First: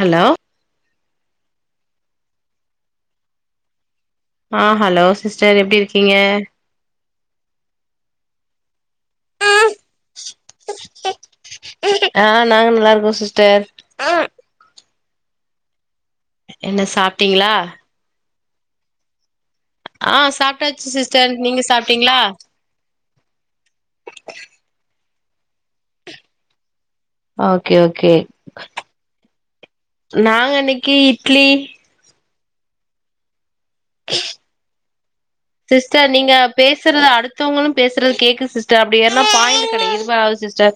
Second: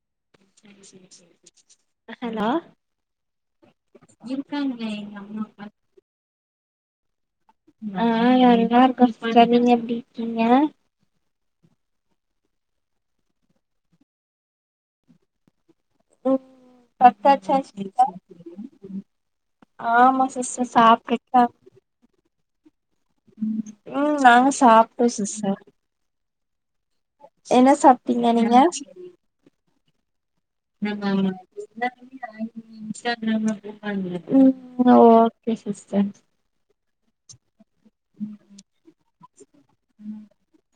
Hello hello ஆ hello sister எப்டி இருக்கீங்க ஆ நல்லாருக்கோ சிஸ்டர் நீங்க எப்டி இருக்கீங்க ஆ நாங்க நல்லாருக்கோ சிஸ்டர் ம் என்ன பாப்பா சாப்ட்டீங்களா சாப்டுட்ருக்கா ஆமா சிஸ்டர் சாப்ட்டுட்டுதா சாப்ட்டீங்ளா ம் நாங்க சாப்ட்டோ சிஸ்டர் ஆ என்ன ஓகே ஓகே சாப்ட்டீங்க நீங்க நாங்க இன்னைக்கு நாங்க இட்லி [inaudible] இன்ஸ்டாகிராம்ல ம் ஓகே சிஸ்டர் பேசுறது அடுத்தோங்களு பேசுறது கேக்குது சிஸ்டர் அப்டி ஏர்னா பாயிண்ட் கெடைக் இதுவாகு சிஸ்டர்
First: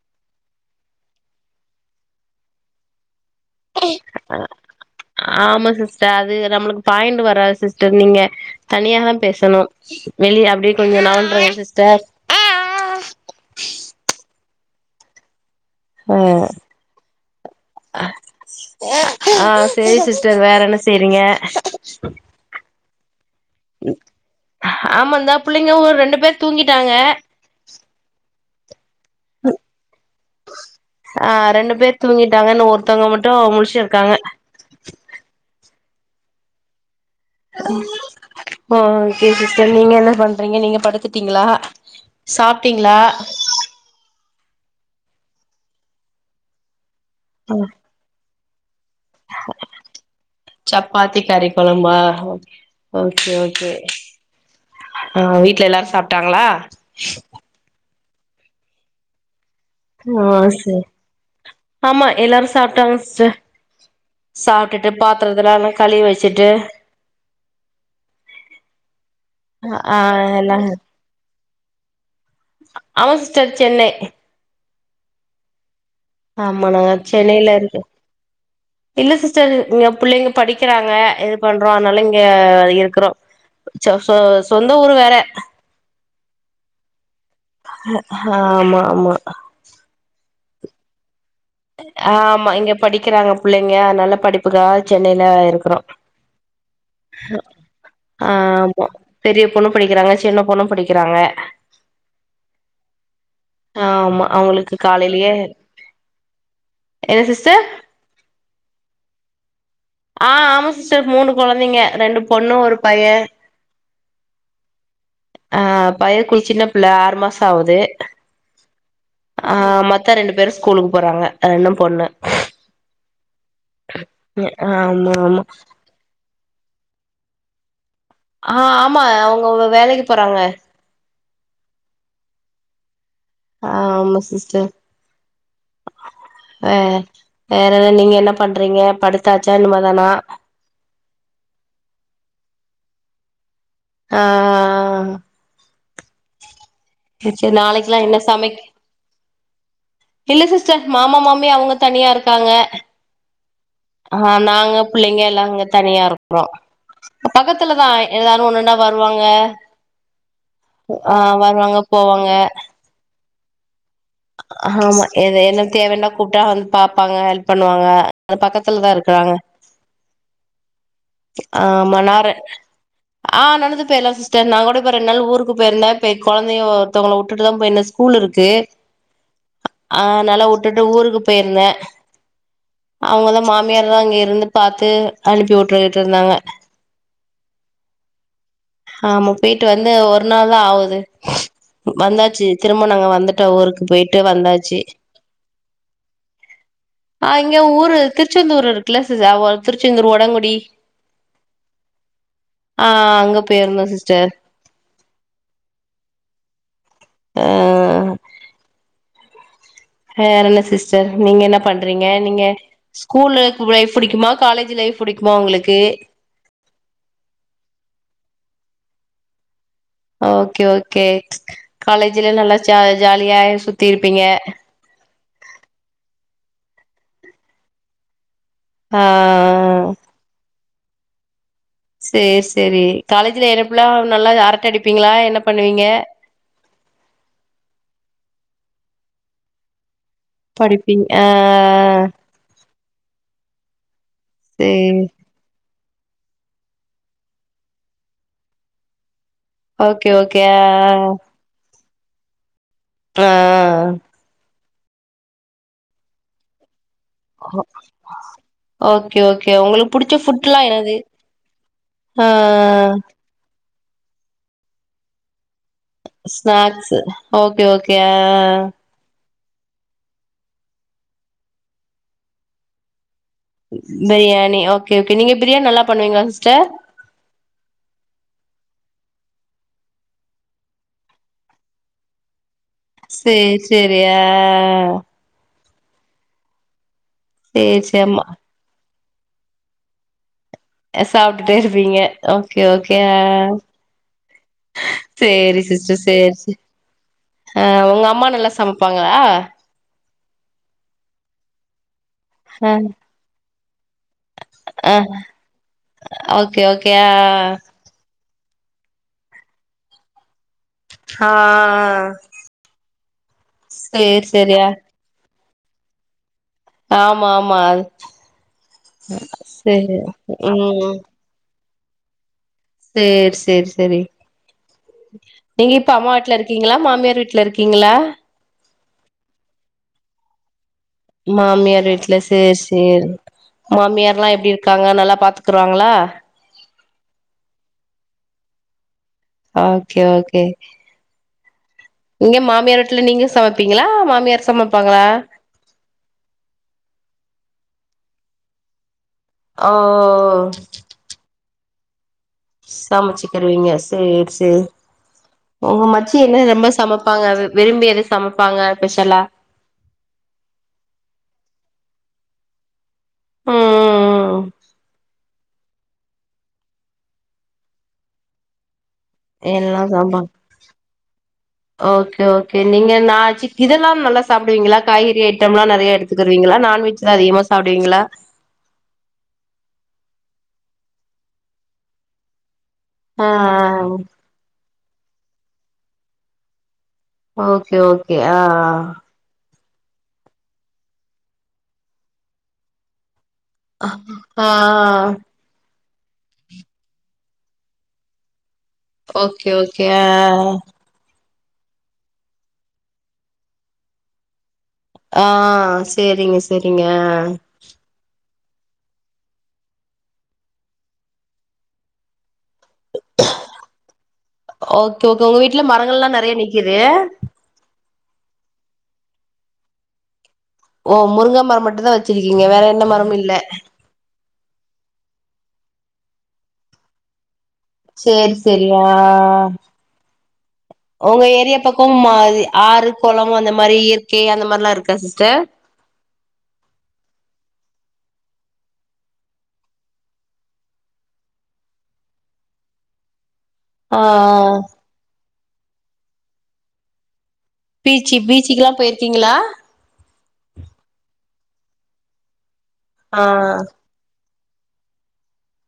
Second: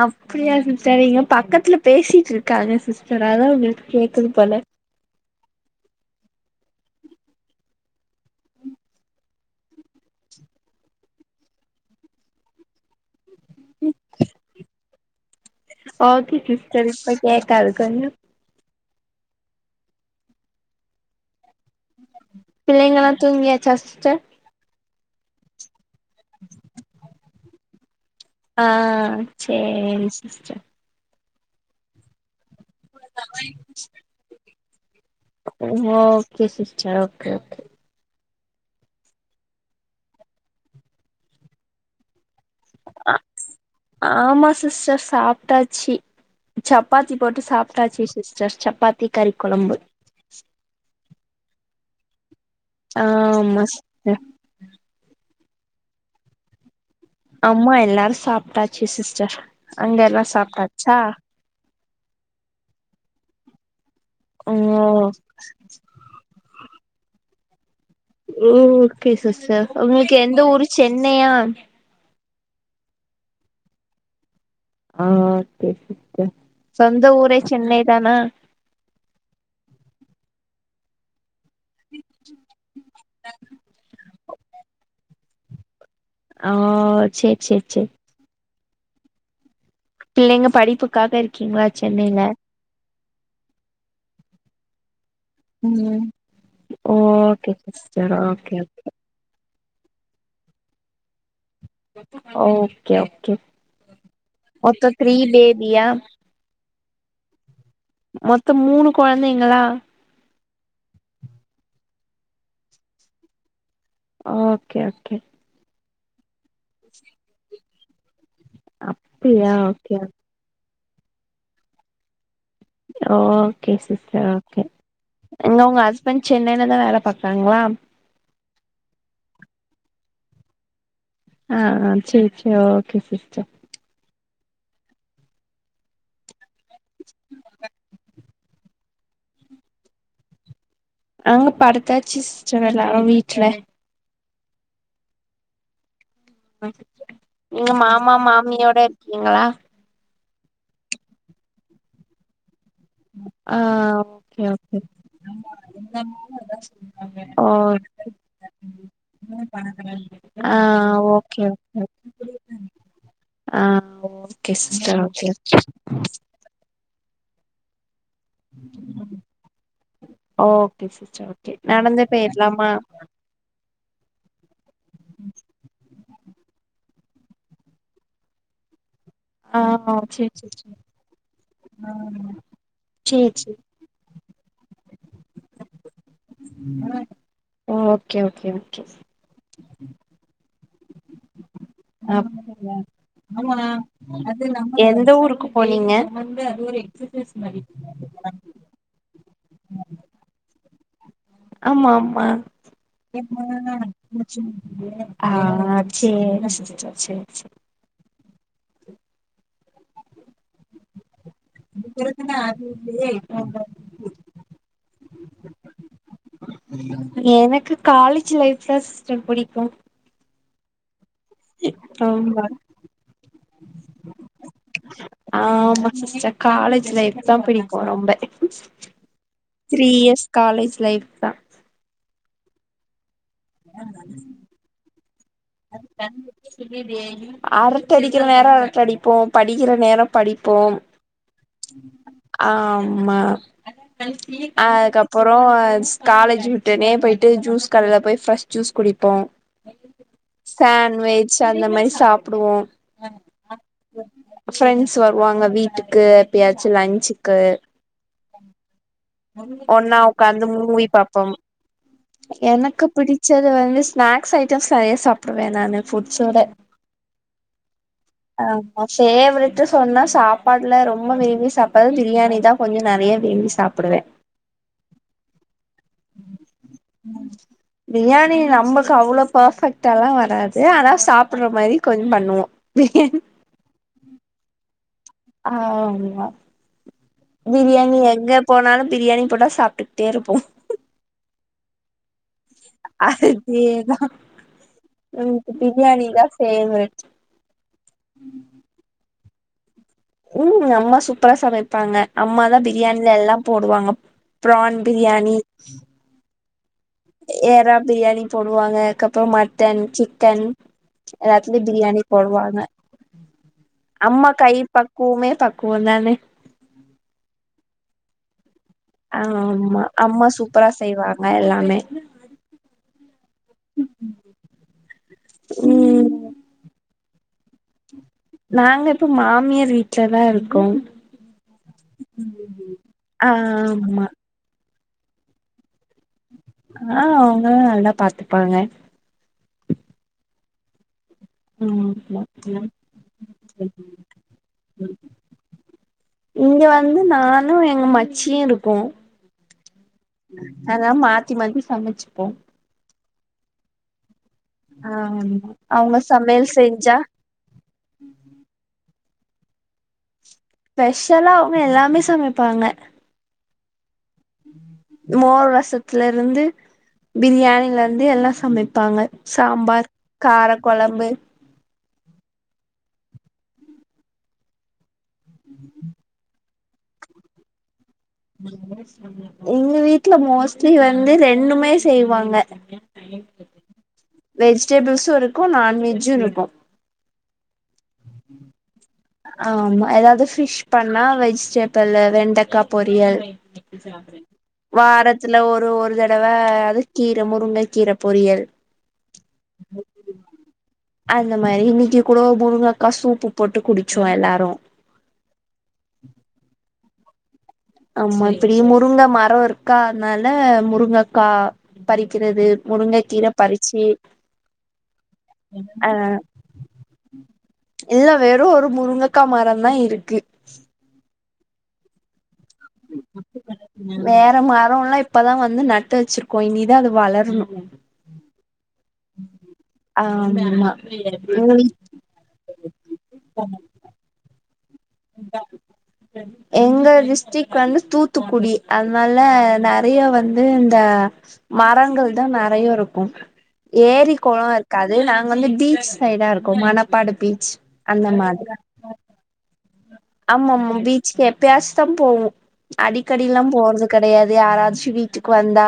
அப்புடியா சிஸ்டர் இங்க பக்கத்துல பேசிட்ருக்காங்க சிஸ்டர் அதா உங்களுக்கு கேக்குது போல ஆமா சிஸ்டர் அது நம்ளுக்கு பாயிண்டு வராது சிஸ்டர் நீங்க தனியாதா பேசணு வெளிய அப்டியே கொஞ்சோ நவுண்றுங்க சிஸ்டர் ஆ ஓகே சிஸ்டர் இப்ப கேகாது கொஞ்சோ ஆ சேரி சிஸ்டர் வேற என்ன செய்றீங்க பிள்ளைங்களா தூங்கியாச்சா சிஸ்டர் ஆமா இந்தா பிள்ளைங்களு ஒரு ரெண்டு பேர் தூங்கிட்டாங்க ஆ சேரி சிஸ்டர் ஆ ரெண்டு பேர் தூங்கிட்டாங்க இன்னு ஒர்த்தோங்க மட்டு முழிச்சுருக்காங்க okay sister okay okay okay sister நீங்க என்ன பண்றீங்க நீங்க படுத்துட்டீங்களா சாப் டிங்ளா ஆமா சிஸ்டர் சாப்டாச்சி சப்பாத்தி போட்டு சாப்டாச்சி சிஸ்டர் சப்பாத்தி கறி கொழம்பு சப்பாத்திக் கறி கொழம்பா ஓகே ஆ ஓகே ஆமா ஓகே சிஸ்டர் ஆ வீட்ல எல்லாரு சாப்டாங்களா ஆமா எல்லாரு சாப்ட்டாச்சு சிஸ்டர் அங்க எல்லா ஆ செ சாப்ட்டாச்சா ஆமா எல்லாரு சாப்ட்டாங்க சிஸ்டர் ஓ சாப்ட்டுட்டு பாத்தரத்தலா நல்லா கழுவி வெச்சுட்டு ஓக்கே சிஸ்டர் ஆ உங்குளுக்கு எந்த எல்லா ஊரு சென்னையா ஆமா சிஸ்டர் சென்னை ஆ ஒகே ஒகே கே ஆமா நாங்க சொந்த ஊரே சென்னையில இருக்கோ சென்னை தானா இல்ல சிஸ்டர் இங்க புள்ளைங்க படிக்கறாங்க பண்றோ அதனால இங்க இருக்குறோ [unintelligible] சொந்த ஊரு வேற ஆ சேர் சேர் சேர் அ ஹ ஆமா ஆமா பிள்ளைங்க படிப்புக்காக இருக் ஆ ஆமா இங்க படிக்கிறாங்க புள்ளைங்க அதனால படிப்புக்காக சென்னையில இருக்குறோ ம் ஓகே சிஸ்டர் ஓகே ஆமா பெரிய பொண்ணு படிக்கிறாங்க சின்ன பொண்ணு படிக்கிறாங்க ஓகே ஓகே ஆமா அவங்களுக்கு மொத்தோ த்ரீ காலையிலயே பேபியா என்ன சிஸ்டர் மொத்தோ மூணு கொழந்தைங்களா ஆ ஆமா சிஸ்டர் மூணு கொழந்தைங்க ரெண்டு பொண்ணு ஒரு பைய அ ஓகே ஓகே ஆ பய குள் சின்ன பிள்ள ஆறு மாச ஆவுது. அ ஆ மத்த ரெண்டு பேரு ஸ்கூலுக்கு போறாங்க ரெண்டூ பொண்ணு. ஓகே சிஸ்டர் ஓகே ஆமா ஆமா எங்க உங்க ஹஸ்பண்ட் சென்னைல தா வேல பாக்றாங்ளா ஆ ஆமா அவுங்க வே வேலைக்கு போறாங்க ஆ ஆ செர் செரி ஓகே சிஸ்டர் ஆ ஆமா சிஸ்டர் அ வேற என்ன நீங்க என்ன பண்றீங்க படுத்தாச்சா இன்மே தானா அங்க படுத்தாச்சி சிஸ்டர் எல்லாரு வீட்ல ஆ சரி நீங்க நாளைக்குல்லா மாமா என்ன சமைக் மாமியோட இருக்கீங்களா இல்ல சிஸ்டர் மாமா மாமி அவுங்க தனியா இருக்காங்க ஆ ஆ ஓகே நாங்க ஓகே புள்ளைங்க எல்லா அங்க தனியா இருக்றோ. ஓ பக்கத்துலதா எதான ஒன்னுனா வருவாங்க ஆ ஆ ஓகே வருவாங்க ஓகே போவாங்க ஆ ஒ ஆமா எத என்னன் தேவனா கூப்ட்டா வந்து பாப்பாங்க ஹெல்ப் பண்ணுவாங்க அது பக்கத்தில்தா இருக்கறாங்க ஓகே சிஸ்டர் ஓகே ஆ நடந்தே மணாறா போயிரலாமா ஆ நடந்து போய்லா சிஸ்டர் நா கூட இப்ப ரெண் நாள் ஊருக்கு பேயிருந்தே இப்ப எ கொழந்தையு ஒர்த்தவங்கள உட்டுட்டு தா போயிருந்த ஸ் கூல் இருக்கே ஆ சேரி நல்லா சேரி உட்டுட்டு ஊருக்கு போயிருந்தே சேரி அவுங்கதா மா சேரி எல்லா அங்க இருந்து பாத்து அனுப்பி உட்டுர்ட்ருந்தாங்க ஓ ஓகே ஓகே ஓகே ஆமா போய்ட்டு வந்து ஒரு நாள் தா ஆவுது. வந்தாச்சி. திரும்ப நாங்க வந்துட்டோ ஊருக்கு போய்ட்டு வந்தாச்சி எந்த ஊருக்கு போனீங்க ஆ இங்க ஊரு திருச்செந்தூரு இருக்குல்ல சிஸ் அ ஒ திருச்செந்தூர் ஒடங்குடி ஆமா ஆமா ஆ அங்க போயிருந்தோ சிஸ்டர் ஆ சேரி சிஸ்டர் சே ஆ வேற என்ன சிஸ்டர் நீங்க என்ன பண்றீங்க நீங்க ஸ்கூலு [unintelligible] புடிக்குமா காலேஜ் லைஃப் புடிக்குமா உங்களுக்கு எனக்கு காலேஜ் லைஃப்தா சிஸ்டர் புடிக்கு ஆ ஓகே ஓகே காலேஜ்ல ஆமா நல்லா ஜ ஜாலியா சுத்தி இருப்பீங்க ஆமா சிஸ்டர் காலேஜ் லைஃப்தா பிடிக்கு ரொம்ப ஆ த்ரீ இயர்ஸ் காலேஜ் லைஃப் தா சேர் சேர் காலேஜ்ல எறப்புலா நல்லா அரட்ட அடிப்பீங்களா என்ன பண்ணுவீங்க அரட்ட அடிக்கிற நேரோ அரட்ட அடிப்போ படிக்கிற நேரோ படிப்போம் படிப்பீங் ஆ ஆமா சேரி அதுக்கப்பறோ காலேஜ் விட்டோனே போயிட்டு ஜூஸ் கடல போய் ஃப்ரஸ் ஜூஸ் குடிப்போ ஓகே ஓகே ஆ ஆ ஆ சோ அந்த மாரி சாப்புடுவோ ஆ ஆ ஃப்ரெண்ட்ஸ் வருவாங்க வீட்டுக்கு எப்பயாச்சு லன்ச் கு ஓகே ஓகே உங்களுக்கு ஒன்னா புடிச்ச உக்காந்து ஃபுட்ல்லா மூவி என்னது பாப்பம் ஆ எனக்கு பிடிச்சது வந்து ஸ்நாக்ஸ் ஐட்டம்ஸ் நெறையா சாப்புடுவே நானு ஃபுட்ஸோட ஸ்நாக்ஸ்சு ஓகே ஓகே ஆ ஆ ஃபேவரட்டு சொன்னா சாப்பாடுல ரொம்ப விரும்பி சாப்ட்றது பிரியாணி தா கொஞ்ச நெறையா விரும்பி சாப்டுவே பிரியாணி ஓகே ஓகே நீங்க பிரியாணி நல்லா பண்ணுவீங்களா சிஸ்டர் பிரியாணி நம்பக்கு அவ்ளோ பர்ஃபெக்டாலா வராது ஆனா சாப்ட்ற மாரி கொஞ்சோ பண்ணுவோ பிரியாணி சேர் சேரி ஆ ஆ ஆ ஆமா சேரி பிரியாணி சேரி எங்க போனாலு பிரியாணி போட்டா சாப்ட்டுக்குட்டே இருப்போ சாப்டுட்டே இருப்பீங்க ஓகே ஓகே ஆ அதேதா எனக்கு சேரி சிஸ்டர் பிரியாணி தா சேரி ஃபேவரெட் ஆ உங்க அம்மா நல்லா சமைப் பாங்களா ம் அம்மா சூப்பரா சமைப்பாங்க அம்மாதா ஆ பிரியாணில எல்லா போடுவாங்க பிரான் ஆ பிரியாணி ஓகே ஓகே ஆ எரா பிரியாணி போடுவாங்க அதுக்கப்றோ மட்டன் சிக்கன் ஆ ஆ எல்லாத்துலையு பிரியாணி போடுவாங்க சேரி அம்மா கை சேரி ஆ பக் குவமே பக்குவந்தானே ஆமா ஆமா ஆமா சேரி அம்மா சூப்பரா செய்வாங்க எல்லாமே சேர் சேரி சேரி நீங்க இப்ப ம் அம்மா வீட்ல இருக் க்கீங்களா மாமியார் வீட்ல இருக்கீங்களா நாங்க இப்போ மாமியார் வீட்ல தா இருக்கோ மாமியார் வீட்ல சேர் சேரி ஆமா மாமியார்லா எப்டி காங்க நல்லா பாத்துக்கறாங்களா ஆ அவங்க நல்லா பாத்துப்பாங்க ஓகே ஓகே ம் இங்க மாமியார் வீட்ல நீங்க சமப்பீங்களா மாமியார் சமப்பாங்களா இங்க வந்து நானு எங்க மச்சியு இருக்கோ ஓ அதா மாத்தி மாத்தி சமச்சுப்போ சமச்சுக்குருவீங்க சேரி சேரி ஆமா உங்க அவங்க மச்சி என்ன சமையல் ரொம்ப செஞ்சா சமப்பாங்க அது விரும்பி எது சமப்பாங்க பெஷலா ஸ்பெஷலா அவங்க எல்லாமே சமப்பாங்க ம் ம் ம் மோர் ரசத்துல இருந்து பிரியாணில இருந்து எல்லா சமப்பாங்க எல்லா சாம்பார் சமைப்பாங்க கார கொழம்பு ஓகே ஓகே நீங்க நாச்சுக் இதெல்லா நல்லா சாப்டுவீங்களா காய்கறி ஐட்டம்ல்லா நெறைய எடுத் த்குருவீங்களா நான்வெஜ்லா அதிகமா சாப்டுவீங்களா உங்க வீட்ல மோஸ்ட்லி வந்து ரெண்டுமே செய்வாங்க ஆ ஆ ஆ வெஜிடபிள்சு இருக்கு நான்வெஜ்ஜு இருக்கு ஓகே ஓகே ஆ ஆ ஆமா ஏதாவது பிஷ் பண்ணா வெஜிடேபிள் வெண்டக்கா பொரியல் ஆ ஆ வாரத்துல ஒரு ஒரு தடவ அது கீர முருங்க கீர பொரியல் ஓகே ஓகே ஆ ஆ ஆ அந்த மாரி இன்னிக்கு கூட முருங்காக்கா சூப்பு போட்டு குடிச்சோ எல்லாரு ஆ சேரிங்க சேரிங்க அ ஆமா இப்பிடி முருங்க மரோ இருக்கா அதுனால முருங்கக்கா பறிக்கிறது முருங்ககீர பறிச்சு ஓகே ஓகே உங்க வீட்ல மரங்கள்ளா நெறையா நிக்குது இல்ல வெறு ஒரு முருங்கக்கா மரதா இருக்கு ஓ முருங்க மர மட்டு தா வச்சிருக்கீங்க வேற என்ன மரமு இல்ல வேற மரம்லா இப்பதா வந்து நட்டு வச்சிர்க்கோ இனிதா அது வளர்ணும் சேர் செரியா ஆம்மா ம்ம் மாரி ஆறு குள அந்த மாரி இயற்கை அந்த மாரிலா இருக்கா சிஸ்டர் எங்க டிஸ்ட்ரிக்ட் வந்து தூத்துக்குடி அதனால நெறைய வந்து இந்அ மரங்கள் தா நெறைய இருக்கும் ஆ ஏரி குள இருக்கு அது நாங்க வந்து பீச் சைடா இருக்கோ மணப்பாடு பீச் அந்த பீச்சி பீச்சிக்குலா போயிருக்கீங்களா ஆமா ஆமா பீச் எப்யாச்சும் தா போவோ ஆ அடிக்கடி ல்லா போற்து கடையாது யாராச்சும் வீட்டுக்கு வந்தா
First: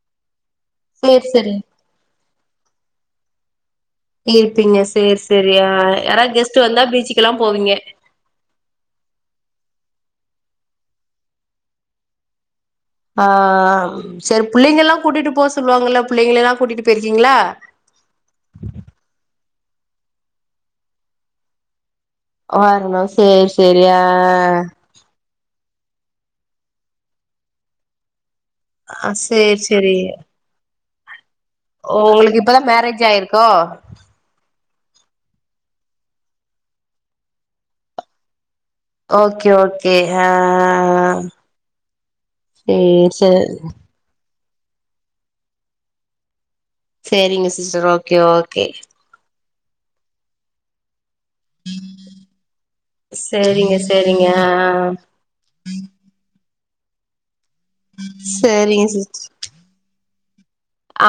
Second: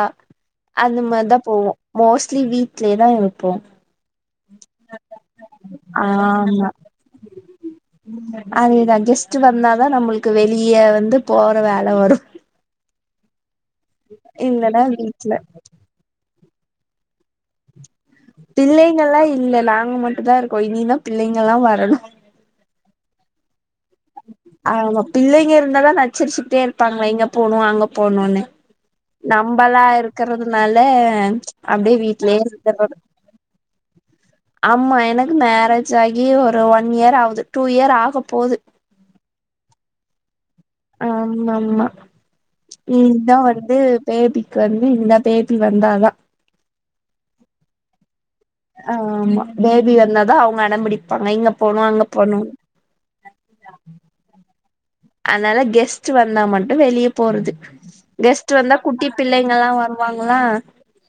அந்த சேரி மாரிதா சேரி போவோ மோஸ்ட்லி வீட்லே தா இருப்போ இருப்பீங்க செர் சேரி் யாராவது கெஸ்ட்ட் ஆமா வந்தா பீச்சுக்கெல்லா போவீங்க அதேதா கெஸ்ட் வந்தாதா நம்பளுக்கு வெளிய வந்து போற வேல வரு ஆஹ் ஆஹ் சரி இல்லன்னா புள்ளைங்கள்ளா கூட்டிட்டு வீட்ல போக சொல்லுவாங்கல்ல புள்ளங்கல்ல கூட்டிட்டு போயிருக்கீங்களா பிள்ளெங்கெல்லா இல்ல நாங்க மட்டு தா இருக்கோ இனிதா பிள்ளெகல்லா வரணு வரணு சேரி சேரி அ ஆமா பிள்ளைங்க இருந்தாதா நச்சரிச்சுட்டே இருப்பாங்களே இங்க போணு அங்க போணுனு ஆ சேரி நம்பளா சேரி இருக்குறதுனால அப்டே உங்களுக்கு வீடலயே இப்பதா இருக்குறது மேரேஜ் ஆயிருக்கோ ஆமா எனக்கு மேரேஜ் ஆகி ஒரு ஒன் இயர் ஆவுது டூ இயர் ஆக போது ஓக்கே ஓக்கே ஆ ஆ ஆமா ஆமா நீ சேரி தா சேரி வந்து பேபிக்கு வந்து இந்த பேபி வந்தாதா செரிங்க சிஸ்டர் ஓக்கே ஓக்கே ஆ ஆமா பேபி வந்தாதா அவுங்க அடம்பிடிப்பாங்க இங்க போனு அங்க போணு செரிங்க செரிங்க அ அ அ அன்னால கெஸ்ட் வந்தா மட்டு வெளிய போறது கெஸ்ட் வந்தா சேரிங்க குட்டி சிஸ் பிள்ளை ங்லா வருவாங்களா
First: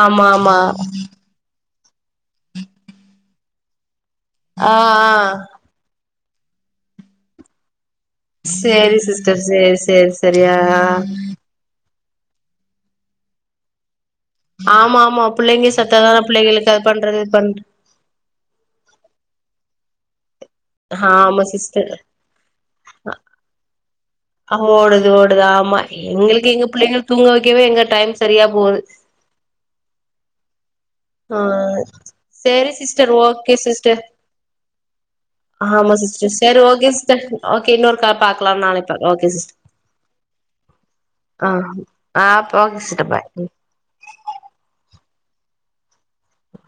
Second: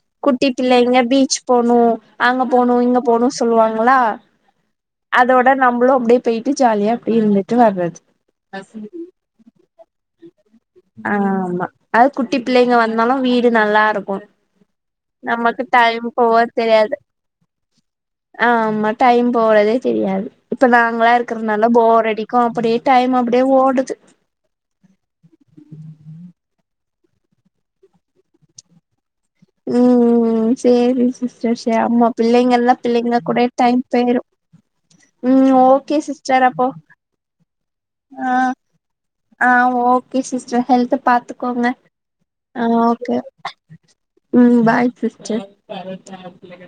ஆமா குட்டி ஆமா பிள்ளைங்க பீச் போணு அங்க போணு இங்க போணு சொல்வாங்ளா ஆ ஆ அதோட நம்ளு அப்டி போயிட்டு ஜாலியா அப்டி இருந்துட்டு வர்றது செரி சிஸ்டர் செரி செரி செரி ஆ ஆ ஆ ஆமா அது குட்டி பிள்ளைங்க வந்தாலு வீடு நல்லா ருக்கு ஆமா ஆமா புள்ளைங்க சத்தாதா புள்ளைகளுக்கு அது பண்றது இத் பண் ஆ ஆமா டைம் போறதே தெரியாது இப்ப நாங்களா ஆமா இருக்கறனால சிஸ்டர் போர் அடி க்கு அப்டே டைம் அப்டே ஓடுது ஆ ஓடுது ஓடுது ஆமா எங்ளுக்கு எங்க பிள்ளைங்கள் தூங்க வக்கவே எங்க டைம் சரியா போது ம் ம் ம் சேரிங் ஆ சிஸ்டர் ச ஆமா சேரி பிள்ளைங்கள்ளா சிஸ்டர் பிள்ளைங்ளா கூடே ஓகே டைம் சிஸ்டர் போயிரு ம் ஓக்கே சிஸ்டர் அப்போ [unintelligible] ஓக்கே இன்னொர் கால் ஆ பாக்லாம் நாளைக் ஆ ஓக்கே சிஸ்டர் ஹெல்த்த ஆ பாத்துக்கோங்க ஆ ஓகே சிஸ்டர் ஓக்கே பாய் ம் பாய் சிஸ்டர்